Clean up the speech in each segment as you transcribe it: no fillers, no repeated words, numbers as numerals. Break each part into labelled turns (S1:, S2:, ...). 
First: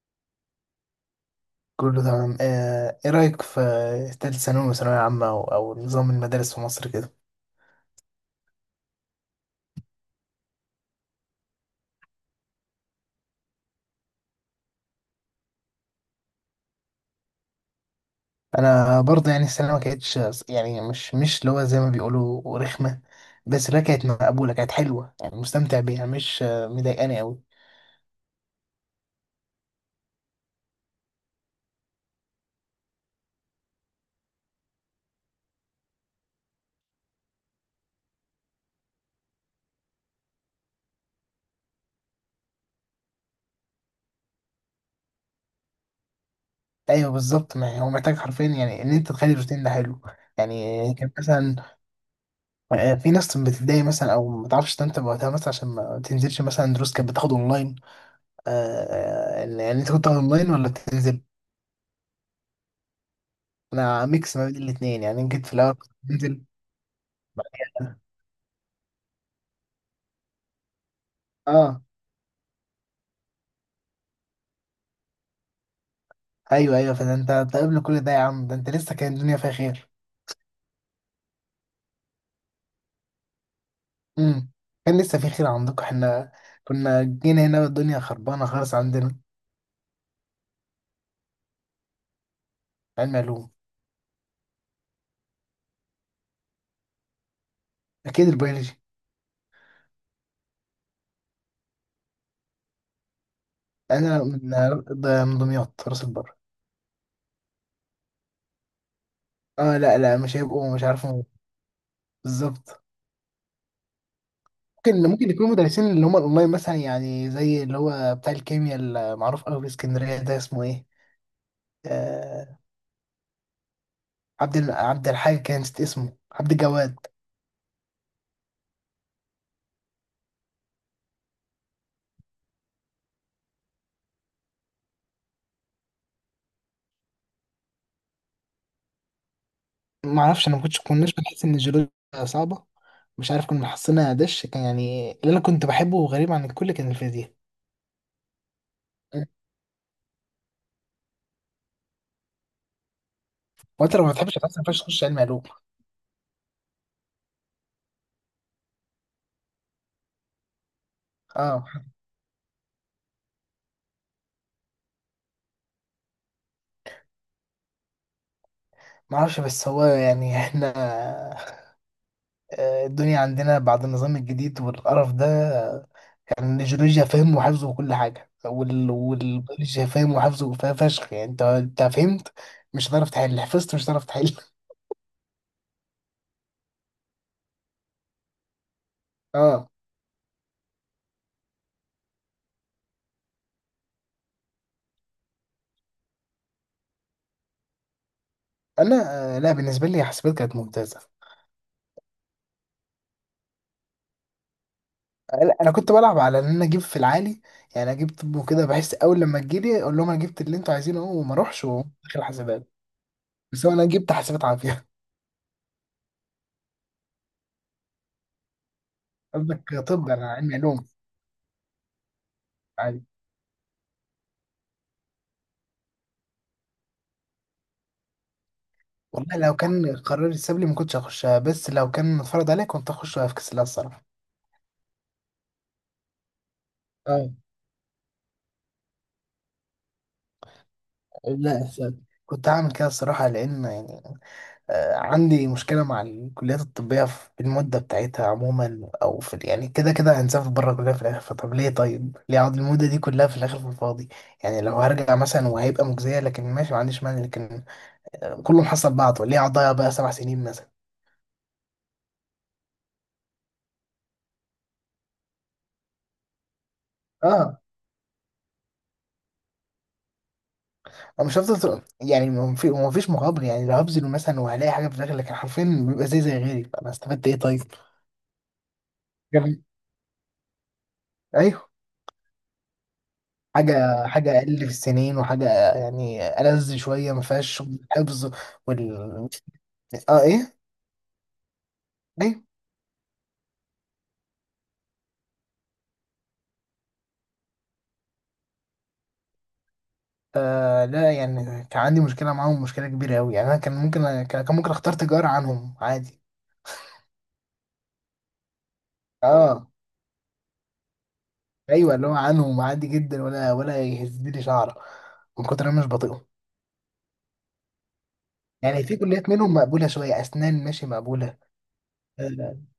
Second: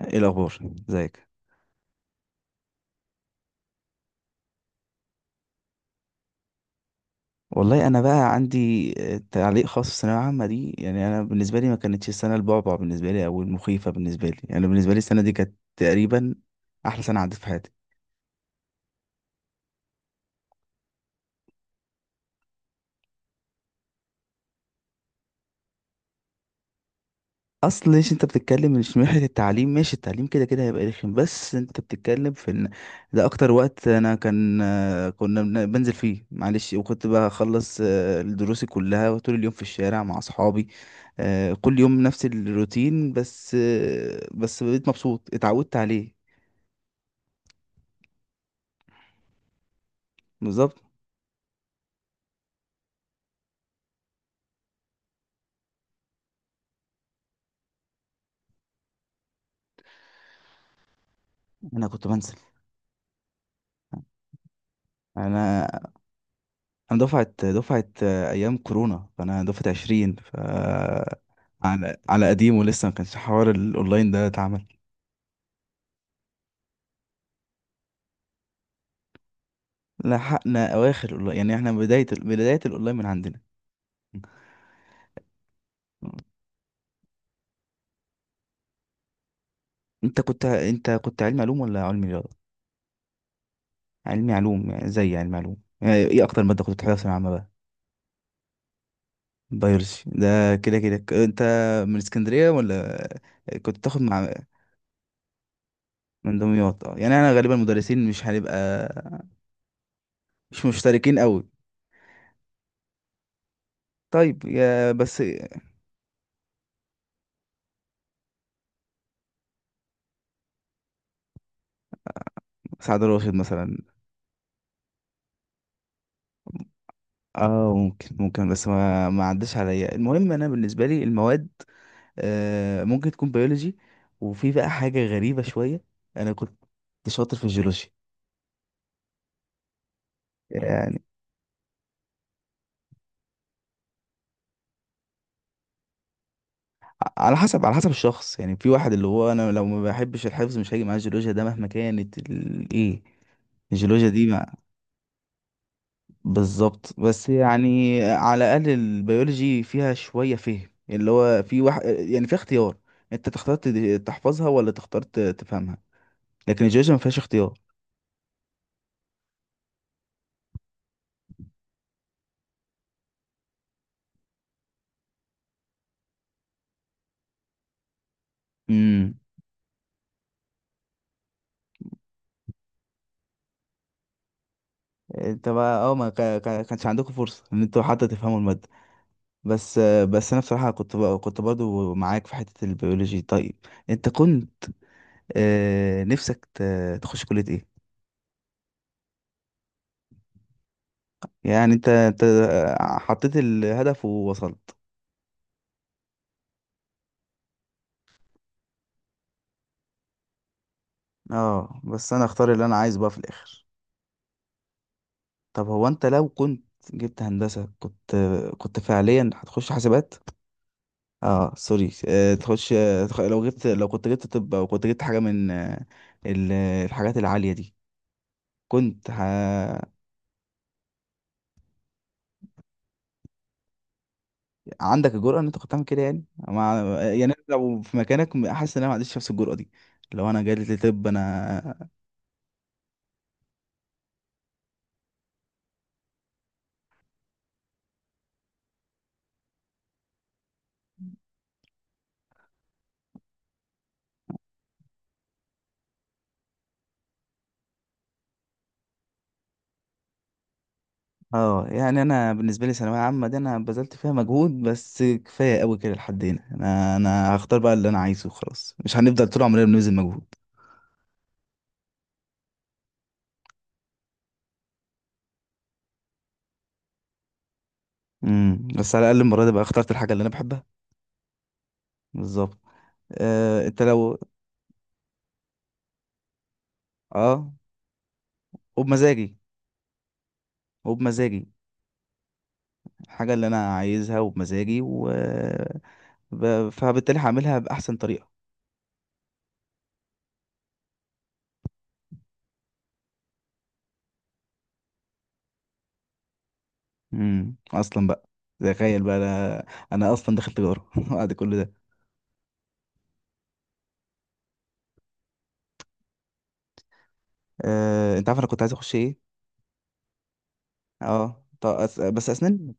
S1: ايه الاخبار؟ ازيك؟
S2: كله تمام، ايه رأيك في تالت ثانوي وثانوية عامة او نظام المدارس في مصر كده؟
S1: والله انا بقى عندي تعليق خاص في الثانويه العامه دي. يعني انا بالنسبه لي ما كانتش السنه البعبع بالنسبه لي او المخيفه بالنسبه لي، يعني بالنسبه لي السنه دي كانت تقريبا احلى سنه عدت في حياتي.
S2: انا برضه يعني السنة ما كانتش، يعني مش اللي هو زي ما بيقولوا رخمة، بس لا كانت مقبولة، كانت حلوة، يعني مستمتع بيها، مش مضايقاني قوي.
S1: اصل ليش انت بتتكلم؟ مش من ناحيه التعليم، ماشي، التعليم كده كده هيبقى رخم، بس انت بتتكلم في ان ده اكتر وقت انا كان كنا بنزل فيه، معلش، وكنت بخلص دروسي كلها طول اليوم في الشارع مع اصحابي. كل يوم نفس الروتين، بس بقيت مبسوط، اتعودت عليه.
S2: ايوه بالظبط، ما هو محتاج حرفيا يعني ان انت تخلي الروتين ده حلو.
S1: بالظبط.
S2: يعني كان مثلا في ناس بتتضايق مثلا او ما تعرفش تنتبه وقتها مثلا عشان ما تنزلش، مثلا دروس كانت بتاخد اونلاين. آه، يعني انت كنت اونلاين ولا بتنزل؟
S1: انا كنت بنزل.
S2: انا ميكس ما بين الاثنين، يعني أنا جيت في
S1: انا
S2: الاول كنت بنزل.
S1: انا دفعه ايام كورونا، فانا دفعه 20، ف
S2: اه.
S1: على قديم ولسه ما كانش حوار الاونلاين ده اتعمل.
S2: ايوه ايوه، فده انت قبل كل ده يا عم، ده انت لسه كان الدنيا فيها خير.
S1: لحقنا اواخر يعني احنا بداية بداية الاونلاين من عندنا.
S2: امم كان لسه في خير عندكم، احنا كنا جينا هنا والدنيا خربانه خالص عندنا.
S1: انت كنت علمي علوم ولا علمي رياضة؟
S2: علم علوم.
S1: علمي علوم، يعني زي علمي علوم. يعني ايه اكتر مادة كنت بتحبها في ثانوية عامة بقى؟
S2: اكيد البيولوجي.
S1: بيولوجي ده كده كده. انت من اسكندرية ولا كنت بتاخد
S2: انا
S1: مع؟
S2: من ده من دمياط، راس البر.
S1: من دمياط؟ اه، يعني انا غالبا المدرسين مش هنبقى
S2: اه لا لا، مش
S1: مش
S2: هيبقوا، مش
S1: مشتركين
S2: عارفه.
S1: قوي.
S2: بالظبط.
S1: طيب يا
S2: ممكن
S1: بس.
S2: ممكن يكونوا مدرسين اللي هم الاونلاين مثلا، يعني زي اللي هو بتاع الكيمياء المعروف قوي في اسكندريه، ده اسمه ايه؟ آه
S1: سعد راشد مثلا.
S2: عبد الم- عبد الحاج، كان نسيت اسمه، عبد الجواد.
S1: اه ممكن ممكن، بس ما عداش عليا. المهم انا بالنسبة لي المواد ممكن تكون بيولوجي. وفي بقى حاجة غريبة شوية، أنا كنت شاطر في الجيولوجيا.
S2: ما اعرفش، انا ما كنتش
S1: يعني
S2: كناش بنحس ان الجيولوجيا صعبه، مش عارف كنا حاسينها دش كان. يعني اللي انا كنت بحبه غريب عن الكل، كان الفيزياء.
S1: على حسب، على حسب الشخص، يعني في واحد اللي هو أنا لو ما بحبش الحفظ مش هاجي معاه الجيولوجيا ده، مهما كانت إيه،
S2: وانت لو
S1: الجيولوجيا
S2: ما
S1: دي
S2: بتحبش
S1: ما...
S2: الفلسفه ما ينفعش تخش علم علوم.
S1: بالظبط. بس يعني على الأقل البيولوجي فيها شوية فهم، اللي هو في
S2: اه
S1: واحد يعني في اختيار. أنت تختار تحفظها ولا تختار تفهمها. لكن الجيولوجيا ما فيهاش اختيار.
S2: ما اعرفش بس هو يعني احنا الدنيا عندنا بعد النظام الجديد والقرف ده، آه، يعني الجيولوجيا فهم وحفظ وكل حاجه،
S1: امم.
S2: والبيولوجيا فهم وحفظ وفيها فشخ. يعني انت فهمت، مش هتعرف تحل. حفظت، مش هتعرف تحل.
S1: انت بقى اه، ما كانش عندكم فرصة ان انتوا حتى تفهموا المادة؟
S2: اه.
S1: بس انا بصراحه كنت كنت برضو معاك في حته البيولوجي. طيب انت كنت نفسك تخش كليه ايه؟
S2: انا لا، بالنسبه لي حسابات كانت ممتازه.
S1: يعني انت حطيت الهدف ووصلت؟
S2: لا انا كنت بلعب على ان انا اجيب في العالي، يعني اجيب طب وكده، بحس اول لما تجيلي اقول لهم انا جبت اللي انتوا عايزينه أهو، وما اروحش
S1: اه بس
S2: وداخل
S1: انا اختار اللي
S2: حاسبات.
S1: انا عايزه بقى في
S2: بس
S1: الاخر.
S2: هو انا جبت حاسبات عافيه.
S1: طب هو انت لو كنت جبت هندسه كنت فعليا هتخش
S2: قصدك؟ طب
S1: حاسبات؟
S2: انا علمي علوم.
S1: اه سوري، آه، تخش
S2: عادي،
S1: آه، تخ- لو جبت لو كنت جبت طب او كنت جبت حاجه من الحاجات العاليه دي كنت...
S2: والله لو كان قرار اتساب لي ما كنتش هخشها، بس لو كان اتفرض عليا كنت هخش في كاس الله الصراحه.
S1: عندك الجرأة ان انت كنت تعمل كده يعني مع... يعني
S2: اه،
S1: أنا لو في مكانك حاسس ان انا ما عنديش نفس الجرأة دي. لو انا جالي طب
S2: لا صح.
S1: انا...
S2: كنت هعمل كده الصراحه، لان يعني عندي مشكلة مع الكليات الطبية في المدة بتاعتها عموما، أو في، يعني كده كده هنسافر بره الكلية في الآخر، فطب ليه طيب؟ ليه أقعد المدة دي كلها في الآخر في الفاضي؟ يعني لو هرجع مثلا وهيبقى مجزية لكن ماشي، ما عنديش مانع، لكن كله محصل بعضه، ليه أقعد أضيع بقى 7 سنين مثلا؟
S1: اه يعني انا بالنسبة لي ثانوية عامة دي انا بذلت فيها مجهود، بس كفاية قوي كده، لحد هنا انا هختار
S2: اه.
S1: بقى اللي انا عايزه وخلاص، مش هنفضل طول عمرنا بنبذل مجهود.
S2: أنا مش هفضل طول- يعني ما فيش مقابل، يعني لو هبذل مثلا وهلاقي حاجة في الآخر، لكن حرفيا بيبقى زي غيري، فأنا استفدت إيه طيب؟
S1: امم. بس على الاقل المرة دي بقى
S2: جميل.
S1: اخترت الحاجة اللي انا بحبها.
S2: أيوه.
S1: بالظبط. انت
S2: حاجة
S1: لو...
S2: حاجة أقل في السنين، وحاجة يعني ألذ شوية ما
S1: اه،
S2: فيهاش حفظ.
S1: وبمزاجي.
S2: اه. ايه؟
S1: وبمزاجي
S2: ليه؟
S1: الحاجة اللي انا عايزها، وبمزاجي و... ب... فبالتالي هعملها بأحسن طريقة.
S2: آه لا، يعني كان عندي مشكله معاهم، مشكله كبيره قوي، يعني انا كان ممكن كان كان ممكن اختار تجاره عنهم عادي.
S1: امم. اصلا بقى، تخيل بقى انا
S2: اه
S1: انا اصلا دخلت تجاره بعد كل ده.
S2: ايوه، اللي هو عنهم عادي جدا، ولا يهزلي شعره، من كتر انا مش بطيقهم.
S1: انت عارف انا كنت عايز
S2: يعني
S1: اخش
S2: في كليات
S1: ايه؟
S2: منهم مقبوله شويه، اسنان ماشي مقبوله،
S1: اه، طب بس
S2: آه،
S1: اسنان،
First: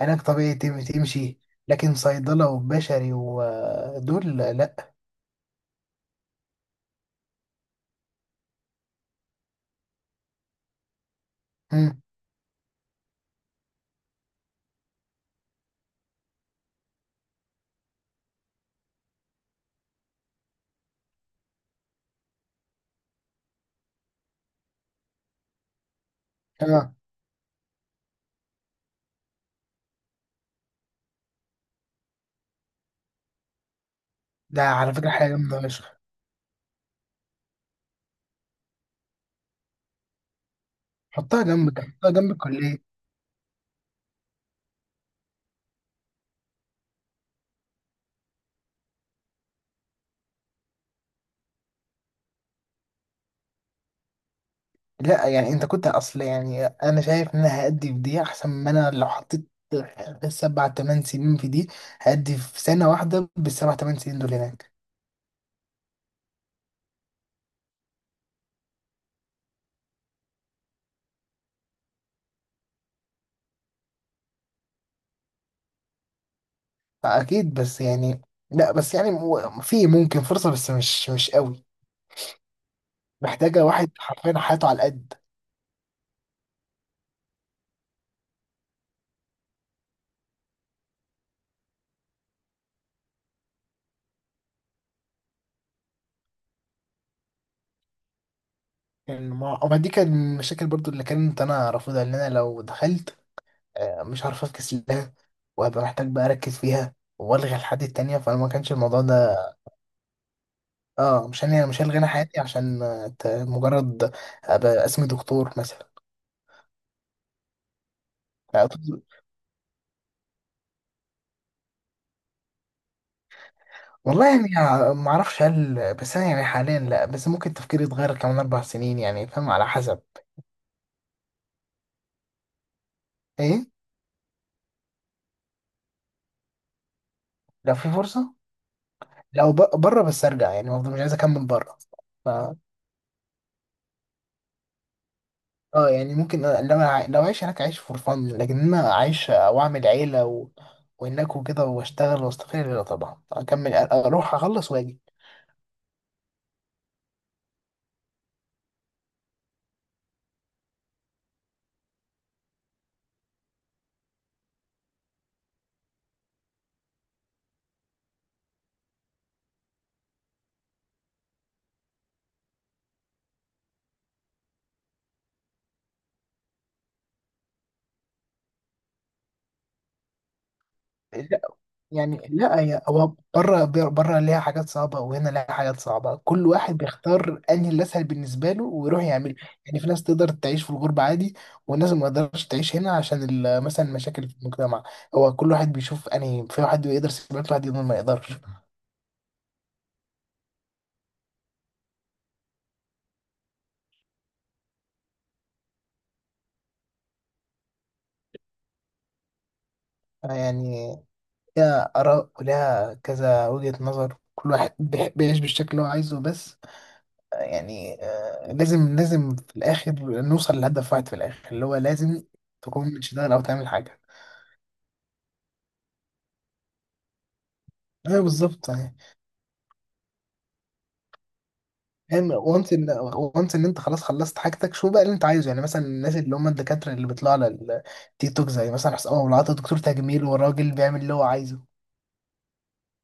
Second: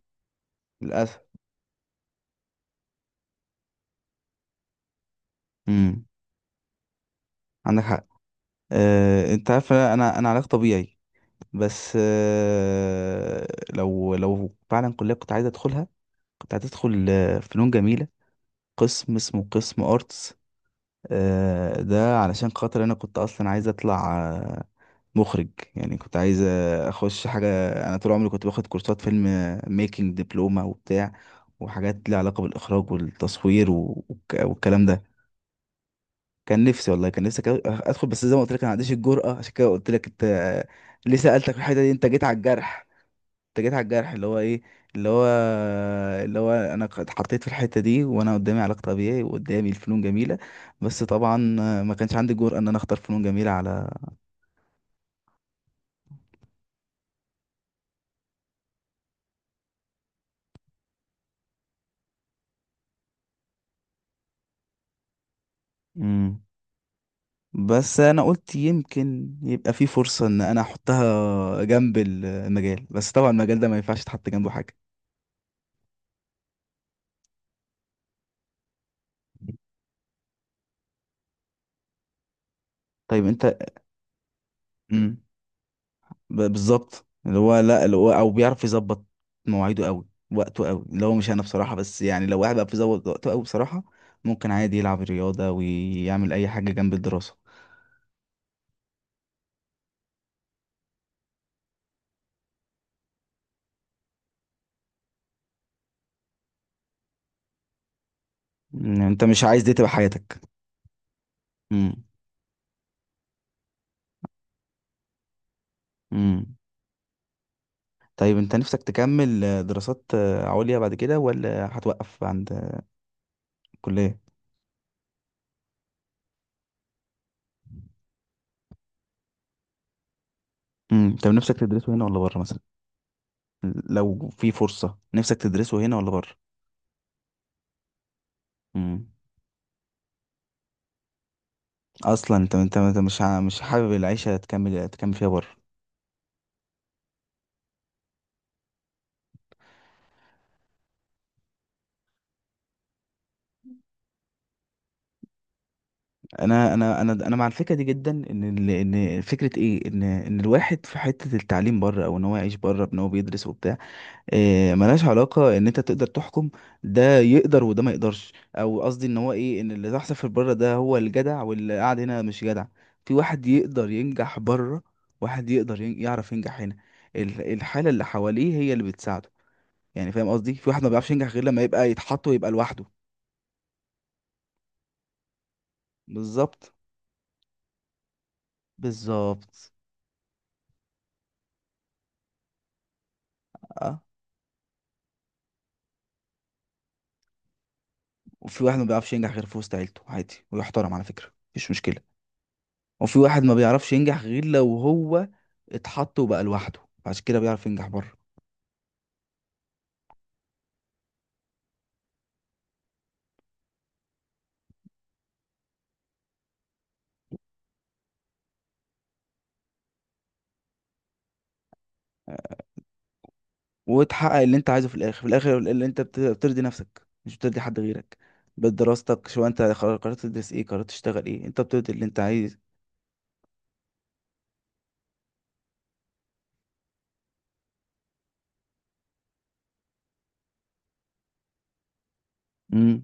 S2: علاج طبيعي
S1: للاسف.
S2: تمشي، لكن صيدله وبشري ودول لا.
S1: امم. عندك حق. انت عارف انا علاج طبيعي، بس
S2: مم.
S1: لو فعلا كليه كنت عايز ادخلها، كنت عايز ادخل فنون جميله، قسم اسمه قسم ارتس. ده علشان خاطر انا كنت اصلا عايز اطلع مخرج. يعني كنت عايز
S2: اه
S1: اخش حاجه. انا طول عمري كنت باخد كورسات فيلم ميكنج، دبلومه وبتاع، وحاجات ليها علاقه بالاخراج والتصوير
S2: ده
S1: والكلام
S2: على
S1: ده.
S2: فكره حاجه جامده فشخ.
S1: كان نفسي، والله كان نفسي ادخل، بس زي ما قلت لك انا ما عنديش الجرأه. عشان كده قلت لك، انت ليه
S2: حطها
S1: سألتك في الحته
S2: جنبك،
S1: دي، انت
S2: حطها
S1: جيت
S2: جنب
S1: على
S2: الكليه.
S1: الجرح. انت جيت على الجرح اللي هو ايه، اللي هو اللي هو انا اتحطيت في الحته دي وانا قدامي علاج طبيعي وقدامي الفنون جميله. بس طبعا ما كانش عندي الجرأه ان انا اختار فنون جميله على...
S2: لا يعني انت كنت اصل، يعني انا شايف ان انا هأدي في دي احسن ما انا لو حطيت 7-8 سنين في دي. هأدي في سنة واحدة بالـ7-8 سنين دول هناك.
S1: مم. بس انا قلت يمكن يبقى في فرصة ان انا احطها جنب المجال، بس طبعا المجال ده ما ينفعش تحط جنبه حاجة.
S2: اكيد بس يعني، لا بس يعني في ممكن فرصة، بس مش قوي.
S1: طيب انت...
S2: محتاجة واحد حرفيا حياته على القد.
S1: امم، بالظبط. اللي هو لا، اللي هو او بيعرف يظبط مواعيده قوي، وقته قوي، اللي هو مش انا بصراحة. بس يعني لو واحد بقى بيظبط وقته قوي بصراحة ممكن عادي يلعب رياضة ويعمل اي حاجة جنب الدراسة.
S2: يعني ما دي كان من المشاكل برضو اللي كانت انا رافضها، ان انا لو دخلت مش هعرف افكس لها، وهبقى محتاج بقى اركز فيها والغي الحاجات التانية، فانا ما كانش الموضوع
S1: مم، انت
S2: ده.
S1: مش عايز دي تبقى حياتك.
S2: اه، مش هلغي
S1: امم.
S2: انا حياتي عشان مجرد ابقى اسمي دكتور مثلا.
S1: امم. طيب انت
S2: لا،
S1: نفسك
S2: أعتقد-
S1: تكمل دراسات عليا بعد كده ولا هتوقف عند الكلية؟
S2: والله يعني ما اعرفش، هل، بس انا يعني حاليا لا، بس ممكن تفكيري يتغير كمان 4 سنين يعني، فاهم، على حسب.
S1: امم. طب نفسك تدرسه هنا ولا بره مثلا؟
S2: ايه؟
S1: لو في فرصة نفسك تدرسه هنا ولا بره؟
S2: لو في فرصه،
S1: امم.
S2: لو ب- بره، بس ارجع يعني، برضه مش عايز اكمل بره. ف
S1: اصلا انت مش مش حابب العيشة تكمل فيها بره.
S2: اه يعني ممكن، لو اعيش هناك اعيش فور فن، لكن إن انا اعيش واعمل عيله و وهناك وكده واشتغل واستقل، لا طبعا اكمل، اروح اخلص واجي.
S1: انا مع الفكرة دي جدا، ان ان فكرة ايه، ان الواحد في حتة التعليم بره او ان هو يعيش بره بان هو بيدرس وبتاع ملهاش علاقة ان انت تقدر تحكم ده يقدر وده ما يقدرش، او قصدي ان هو ايه، ان اللي تحصل في بره ده هو الجدع واللي قاعد هنا مش جدع. في واحد يقدر ينجح بره، واحد يقدر يعرف ينجح هنا. الحالة اللي حواليه هي اللي بتساعده. يعني فاهم قصدي، في واحد ما بيعرفش ينجح غير لما يبقى
S2: يعني
S1: يتحط ويبقى
S2: لا،
S1: لوحده.
S2: هو بره ليها حاجات صعبة وهنا ليها حاجات صعبة، كل
S1: بالظبط.
S2: واحد بيختار انهي الاسهل بالنسبة له ويروح يعمله.
S1: بالظبط.
S2: يعني في ناس تقدر تعيش في الغربة عادي، والناس ما تقدرش تعيش هنا عشان مثلا
S1: اه،
S2: المشاكل في المجتمع. هو كل واحد بيشوف انهي، في واحد يقدر يسيبك، واحد يقدر، ما يقدرش.
S1: وفي واحد ما بيعرفش ينجح غير في وسط عيلته عادي، ويحترم، على فكرة، مفيش مشكلة. وفي واحد ما بيعرفش ينجح غير لو هو اتحط وبقى لوحده، عشان كده بيعرف ينجح بره.
S2: يعني ليها آراء وليها كذا وجهة نظر، كل واحد بيعيش بالشكل اللي هو عايزه. بس يعني لازم لازم في الآخر نوصل لهدف واحد في الآخر، اللي هو لازم تكون بتشتغل أو تعمل حاجة.
S1: وتحقق اللي انت عايزه في الاخر، في الاخر اللي انت بترضي نفسك مش بترضي حد غيرك.
S2: ايوه بالظبط. يعني
S1: بدراستك، شو انت قررت تدرس ايه، قررت تشتغل ايه، انت بترضي اللي انت
S2: يعني
S1: عايز.
S2: وانت ان انت خلاص خلصت حاجتك، شو بقى اللي انت عايزه؟ يعني مثلا الناس اللي هم الدكاتره اللي بيطلعوا على التيك توك، زي مثلا حسام ابو العطا، دكتور تجميل، والراجل بيعمل اللي هو عايزه.
S1: امم.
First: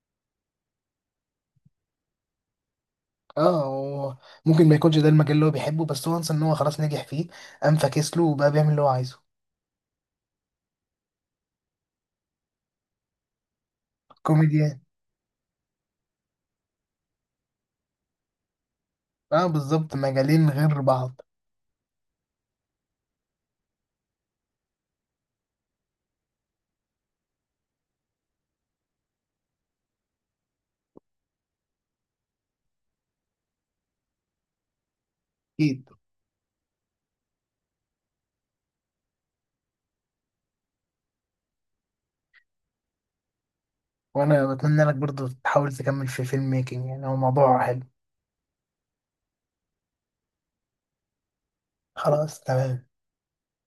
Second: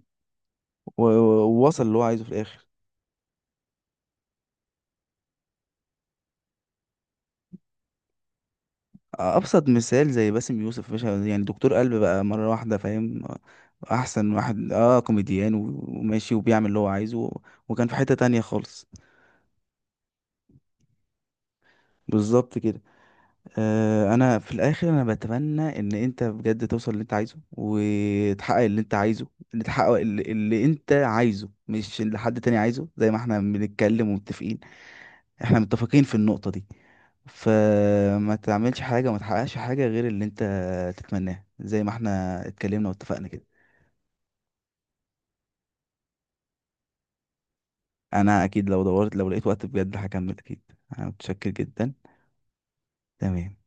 S1: ووصل اللي هو عايزه في الاخر.
S2: اه، هو ممكن ما يكونش ده المجال اللي هو بيحبه، بس وانس ان هو خلاص نجح فيه، قام فاكس له وبقى بيعمل اللي هو عايزه.
S1: ابسط مثال زي باسم يوسف باشا، يعني دكتور قلب بقى مره واحده، فاهم، احسن واحد،
S2: كوميديان.
S1: اه، كوميديان وماشي وبيعمل اللي هو عايزه، وكان في حته تانية خالص.
S2: اه بالظبط، مجالين غير بعض.
S1: بالظبط كده. انا في الاخر انا بتمنى ان انت بجد توصل اللي انت عايزه وتحقق اللي انت عايزه، اللي تحقق اللي انت عايزه مش اللي حد تاني عايزه، زي ما احنا بنتكلم ومتفقين، احنا
S2: اكيد.
S1: متفقين في النقطة دي. فما تعملش حاجة وما تحققش حاجة غير اللي انت تتمناه، زي ما احنا اتكلمنا واتفقنا كده.
S2: وانا بتمنى لك برضو تحاول تكمل في فيلم ميكنج، يعني هو موضوع حلو.
S1: انا اكيد لو دورت، لو لقيت وقت بجد هكمل اكيد. انا متشكر جدا.
S2: خلاص، تمام.
S1: تمام.